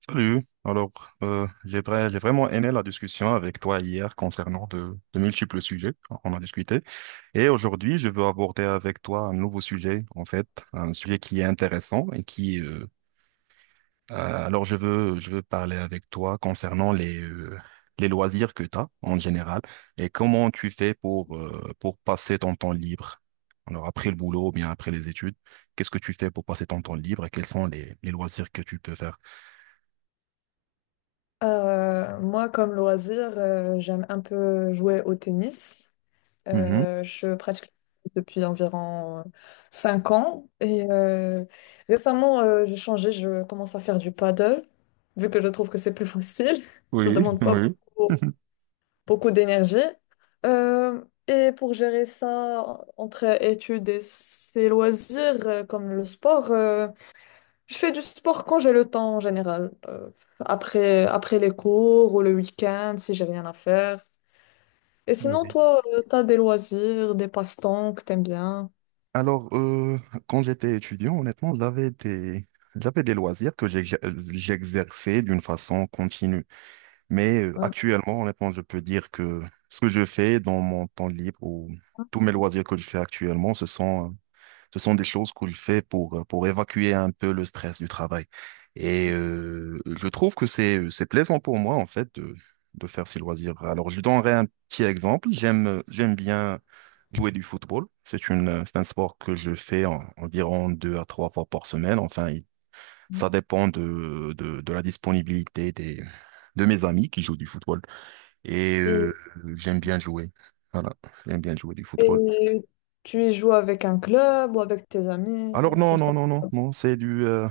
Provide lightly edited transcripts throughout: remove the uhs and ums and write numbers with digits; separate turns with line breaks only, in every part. Salut. Alors, j'ai vraiment aimé la discussion avec toi hier concernant de multiples sujets. On a discuté. Et aujourd'hui, je veux aborder avec toi un nouveau sujet, en fait, un sujet qui est intéressant et alors je veux parler avec toi concernant les loisirs que tu as en général et comment tu fais pour pour passer ton temps libre. Alors, après le boulot ou bien après les études, qu'est-ce que tu fais pour passer ton temps libre et quels sont les loisirs que tu peux faire?
Moi, comme loisir, j'aime un peu jouer au tennis.
Mhm.
Je pratique depuis environ 5 ans et récemment, j'ai changé, je commence à faire du paddle, vu que je trouve que c'est plus facile, ça
Oui,
demande pas
oui.
beaucoup, beaucoup d'énergie. Euh, et pour gérer ça entre études et ses loisirs, comme le sport, je fais du sport quand j'ai le temps en général. Après les cours ou le week-end, si j'ai rien à faire. Et
Ah
sinon,
oui.
toi, t'as des loisirs, des passe-temps que t'aimes bien.
Alors, quand j'étais étudiant, honnêtement, j'avais des loisirs que j'exerçais d'une façon continue. Mais
Ouais.
actuellement, honnêtement, je peux dire que ce que je fais dans mon temps libre ou tous mes loisirs que je fais actuellement, ce sont des choses qu'il fait pour évacuer un peu le stress du travail. Et je trouve que c'est plaisant pour moi, en fait, de faire ces loisirs. Alors, je donnerai un petit exemple. J'aime bien jouer du football. C'est un sport que je fais environ deux à trois fois par semaine. Enfin, ça dépend de la disponibilité de mes amis qui jouent du football. Et
Et,
j'aime bien jouer. Voilà, j'aime bien jouer du football.
et tu y joues avec un club ou avec tes amis?
Alors
Ça
non,
se
non,
passe.
non, non,
Comment?
non,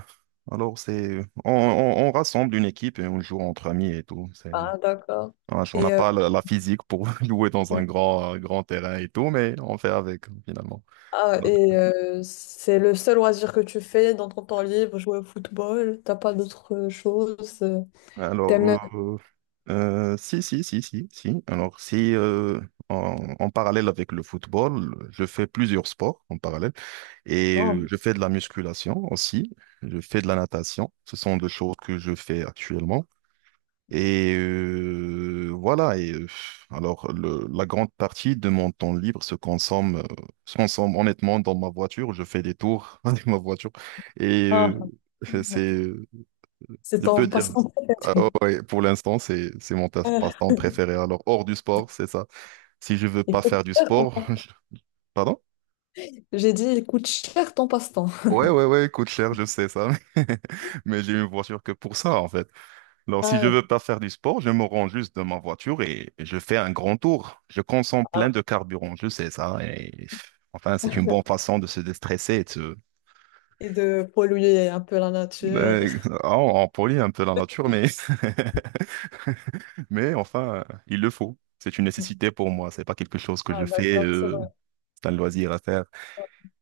alors c'est... on rassemble une équipe et on joue entre amis et tout. C'est,
Ah, d'accord.
ah, on n'a
Et,
pas la physique pour jouer dans un grand terrain et tout, mais on fait avec finalement.
ah,
Bon.
et c'est le seul loisir que tu fais dans ton temps libre, jouer au football? T'as pas d'autres choses? T'aimes.
Alors, euh, si, si, si, si, si. Alors si, en, en parallèle avec le football, je fais plusieurs sports en parallèle et
Oh,
je fais de la musculation aussi. Je fais de la natation. Ce sont deux choses que je fais actuellement. Et euh, voilà, et euh, alors la grande partie de mon temps libre se consomme honnêtement dans ma voiture. Je fais des tours avec ma voiture et
ah,
c'est,
c'est
je peux
ton
dire,
passe-temps
ah
préféré.
ouais, pour l'instant, c'est mon passe-temps préféré. Alors hors du sport, c'est ça. Si je veux
Il
pas
coûte
faire du
cher.
sport, je- pardon?
J'ai dit, il coûte cher ton passe-temps.
Ouais, ouais, ouais, coûte cher, je sais ça, mais j'ai une voiture que pour ça en fait. Alors, si je
Ah,
veux pas faire du sport, je me rends juste dans ma voiture et je fais un grand tour. Je consomme
ah.
plein de carburant, je sais ça. Et enfin, c'est une bonne façon de se déstresser et de se...
Et de polluer un peu la nature.
Mais- ah, on polie un peu la nature, mais mais enfin, il le faut. C'est une nécessité pour moi. C'est pas quelque chose que je
Ah,
fais.
d'accord, c'est vrai.
C'est un loisir à faire.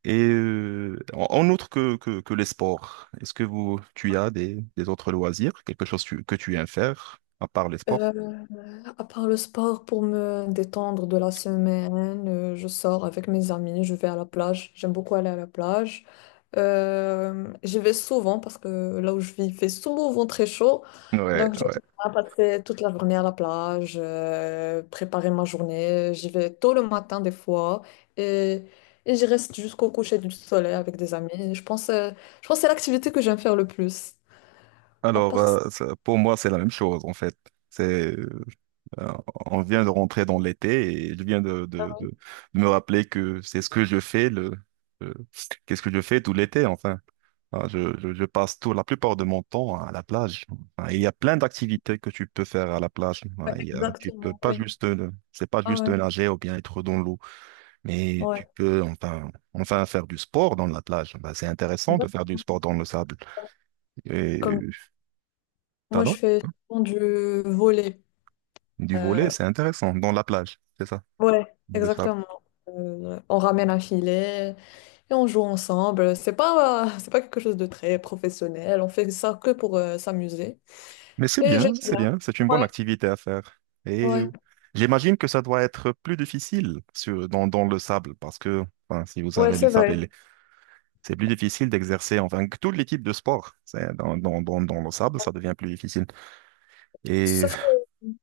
Et en en outre que les sports, est-ce que vous, tu as des autres loisirs, quelque chose que tu aimes faire à part les sports?
Euh, À part le sport, pour me détendre de la semaine, je sors avec mes amis, je vais à la plage. J'aime beaucoup aller à la plage. J'y vais souvent parce que là où je vis, il fait souvent très chaud.
Ouais,
Donc j'aime
ouais.
bien passer toute la journée à la plage, préparer ma journée. J'y vais tôt le matin des fois et, et j'y reste jusqu'au coucher du soleil avec des amis. Je pense que c'est l'activité que j'aime faire le plus. À
Alors,
part ça,
ça- pour moi, c'est la même chose, en fait. C'est, euh, on vient de rentrer dans l'été et je viens de me rappeler que c'est ce que je fais le- qu'est-ce que je fais tout l'été, enfin. Ah, je, je passe tout, la plupart de mon temps à la plage. Ah, il y a plein d'activités que tu peux faire à la plage. Ah,
ouais,
il y a- tu peux
exactement,
pas
oui.
juste, c'est pas
Ah
juste
ouais,
nager ou bien être dans l'eau, mais
ouais.
tu peux enfin, enfin faire du sport dans la plage. Bah, c'est intéressant de faire
Exact-
du sport dans le sable. Et,
Comme Moi, je
pardon?
fais souvent du volley.
Du volet,
Euh,
c'est intéressant, dans la plage, c'est ça,
ouais,
dans le sable.
exactement. On ramène un filet et on joue ensemble. C'est pas quelque chose de très professionnel. On fait ça que pour s'amuser.
Mais c'est
Et
bien,
j'aime
oui, c'est
bien.
bien, c'est une bonne
Ouais,
activité à faire. Et
ouais,
j'imagine que ça doit être plus difficile sur, dans le sable, parce que enfin, si vous
ouais,
avez le
c'est
sable,
vrai.
il c'est plus difficile d'exercer, enfin, que tous les types de sports. C'est- dans le sable, ça devient plus difficile. Et
Sauf que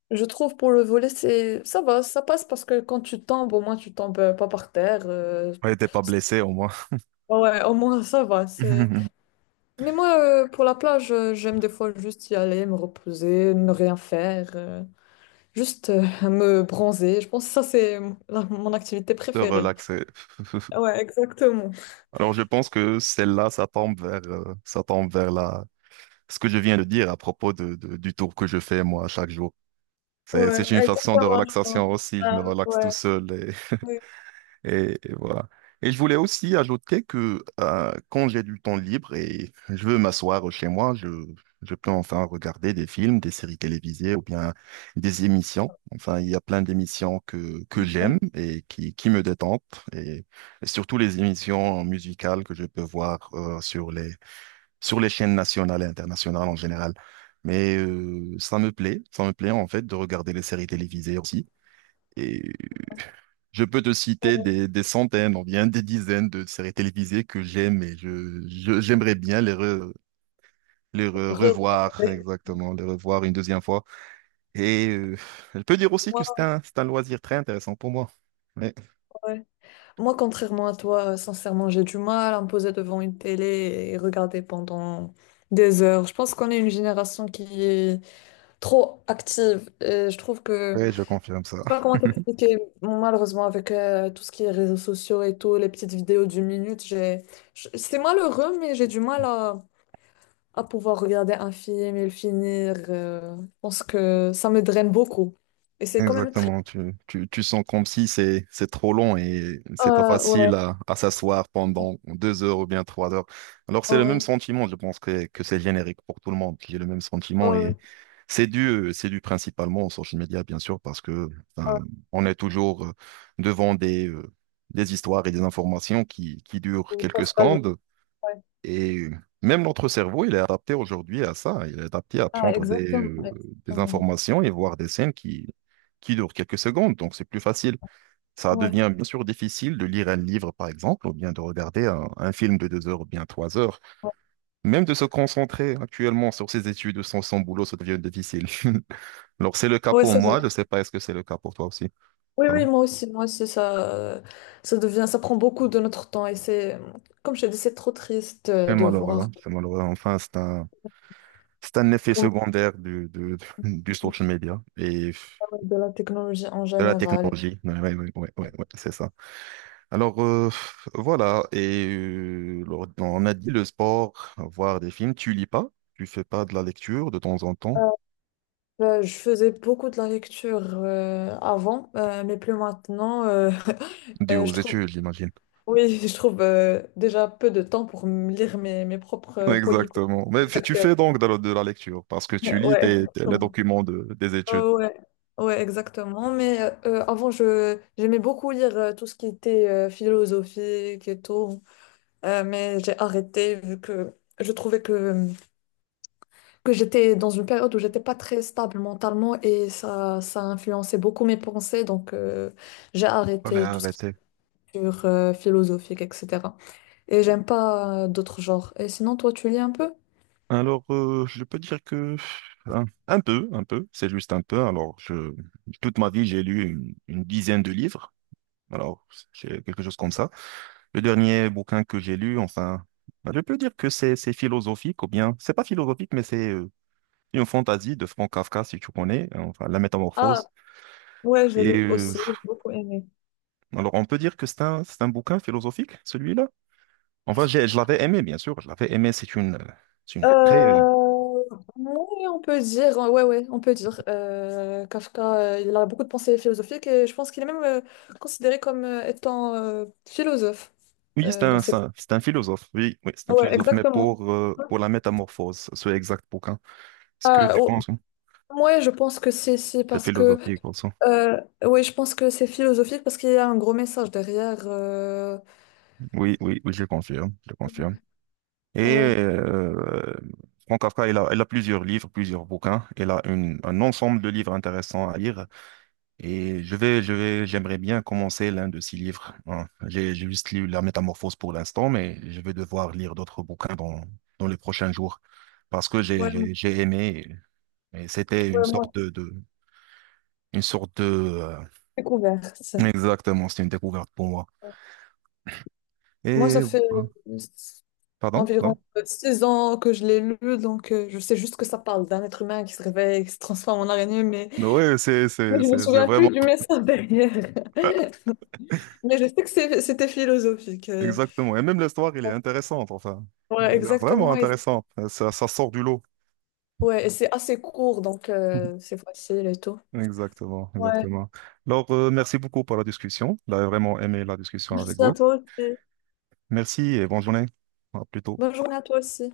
je trouve pour le volley, c'est, ça va, ça passe parce que quand tu tombes, au moins tu tombes pas par terre.
ouais, t'es pas
C'est-
blessé au moins.
Ouais, au moins ça va. C'est. Mais moi, pour la plage, j'aime des fois juste y aller, me reposer, ne rien faire. Juste à me bronzer. Je pense que ça, c'est mon activité
Se
préférée.
relaxer.
Ouais, exactement.
Alors je pense que celle-là, ça tombe vers la... ce que je viens de dire à propos du tour que je fais moi chaque jour.
Ouais,
C'est une façon de
exactement, je pense.
relaxation aussi. Je
Ah,
me relaxe tout
ouais,
seul
oui,
et, et voilà. Et je voulais aussi ajouter que quand j'ai du temps libre et je veux m'asseoir chez moi, je peux enfin regarder des films, des séries télévisées ou bien des émissions. Enfin, il y a plein d'émissions que j'aime
ouais.
et qui me détendent et, et surtout les émissions musicales que je peux voir sur sur les chaînes nationales et internationales en général. Mais ça me plaît en fait de regarder les séries télévisées aussi. Et je peux te citer des centaines, ou bien des dizaines de séries télévisées que j'aime et j'aimerais bien revoir,
Regarder.
exactement, les revoir une deuxième fois. Et je peux dire aussi que
Moi,
c'est un loisir très intéressant pour moi. Oui,
ouais. Moi, contrairement à toi, sincèrement, j'ai du mal à me poser devant une télé et regarder pendant des heures. Je pense qu'on est une génération qui est trop active. Et je trouve que sais
je confirme ça.
pas comment t'expliquer. Bon, malheureusement, avec tout ce qui est réseaux sociaux et tout, les petites vidéos d'une minute, j'ai. C'est malheureux, mais j'ai du mal à pouvoir regarder un film et le finir. Je pense que ça me draine beaucoup. Et c'est quand même triste.
Exactement, tu sens comme si c'est trop long et c'est pas facile
Ouais.
à s'asseoir pendant deux heures ou bien trois heures. Alors c'est
Oh
le même
oui.
sentiment, je pense que c'est générique pour tout le monde. J'ai le même sentiment
Oh oui.
et c'est dû principalement aux social media, bien sûr, parce que enfin,
Ah,
on est toujours devant des histoires et des informations qui durent
oui. Ça
quelques
se passe.
secondes.
Ouais.
Et même notre cerveau, il est adapté aujourd'hui à ça. Il est adapté à
Ah,
prendre
exactement.
des
Exactement.
informations et voir des scènes qui durent quelques secondes. Donc, c'est plus facile. Ça
Ouais.
devient bien sûr difficile de lire un livre, par exemple, ou bien de regarder un film de deux heures ou bien trois heures.
Ouais,
Même de se concentrer actuellement sur ses études sans son boulot, ça devient difficile. Alors, c'est le cas
Ouais,
pour
c'est vrai.
moi. Je ne sais pas, est-ce que c'est le cas pour toi aussi?
Oui,
Ah,
oui, moi aussi. Moi aussi, ça devient, ça prend beaucoup de notre temps. Et comme je te dis, c'est trop triste
c'est
de
malheureux.
voir.
Hein. C'est malheureux. Enfin, c'est un effet secondaire du social media. Et
De la technologie en
de la
général.
technologie, oui, ouais, ouais, ouais, ouais, ouais, c'est ça. Alors, voilà, et on a dit le sport, voir des films, tu lis pas, tu fais pas de la lecture de temps en temps,
Je faisais beaucoup de la lecture avant, mais plus maintenant.
dû aux
Je trouve,
études, j'imagine.
oui, je trouve déjà peu de temps pour me lire mes propres polycopies.
Exactement. Mais tu
Exactement.
fais donc de la lecture, parce que tu lis
Ouais,
les
exactement.
documents des études.
Ouais. Ouais, exactement. Mais avant, je j'aimais beaucoup lire tout ce qui était philosophique et tout. Mais j'ai arrêté vu que je trouvais que j'étais dans une période où j'étais pas très stable mentalement et ça a influencé beaucoup mes pensées. Donc, j'ai
Allez,
arrêté tout ce qui
arrêtez.
est culture, philosophique, etc. Et j'aime pas d'autres genres. Et sinon, toi, tu lis un peu?
Alors, je peux dire que un peu, c'est juste un peu. Alors, je, toute ma vie, j'ai lu une dizaine de livres. Alors, c'est quelque chose comme ça. Le dernier bouquin que j'ai lu, enfin, bah, je peux dire que c'est philosophique ou bien, c'est pas philosophique, mais c'est une fantaisie de Franz Kafka, si tu connais, hein, enfin, La
Ah,
Métamorphose.
ouais, j'ai
Et
lu aussi, j'ai beaucoup aimé.
alors, on peut dire que c'est un bouquin philosophique, celui-là. Enfin, je l'avais aimé, bien sûr, je l'avais aimé. C'est une très
Euh, oui, on peut dire, ouais, ouais, on peut dire. Kafka, il a beaucoup de pensées philosophiques et je pense qu'il est même considéré comme étant philosophe
oui,
dans ses...
c'est un philosophe. Oui, oui, c'est un
Ouais,
philosophe, mais
exactement.
pour la métamorphose, c'est exact pour quand? Est-ce que
Ah,
tu penses? Hein.
ouais, je pense que c'est
C'est
parce que
philosophique aussi.
euh, ouais, je pense que c'est philosophique parce qu'il y a un gros message derrière.
Oui, oui, oui, je confirme, je confirme. Et
Ouais,
Franz Kafka, il a plusieurs livres, plusieurs bouquins. Il a un ensemble de livres intéressants à lire. Et j'aimerais bien commencer l'un de ces livres. Hein. J'ai juste lu La Métamorphose pour l'instant, mais je vais devoir lire d'autres bouquins dans les prochains jours parce que
ouais,
j'ai aimé. Et c'était une
ouais, moi,
sorte une sorte de,
j'ai découvert ça.
exactement, c'était une découverte pour moi.
Moi, ça
Et, euh,
fait euh,
pardon,
environ
non?
6 ans que je l'ai lu, donc je sais juste que ça parle d'un être humain qui se réveille, qui se transforme en araignée, mais,
Oui,
mais je me
c'est
souviens plus
vraiment,
du message derrière. Mais je sais que c'était philosophique.
exactement. Et même l'histoire, elle est intéressante, enfin.
Ouais,
Elle est vraiment
exactement. Et,
intéressante. Ça, ça sort du lot.
ouais, et c'est assez court, donc c'est facile et tout.
Exactement,
Ouais,
exactement. Alors, merci beaucoup pour la discussion. J'ai vraiment aimé la discussion avec
merci à
vous.
toi aussi.
Merci et bonne journée. À plus tôt.
Bonne journée à toi aussi.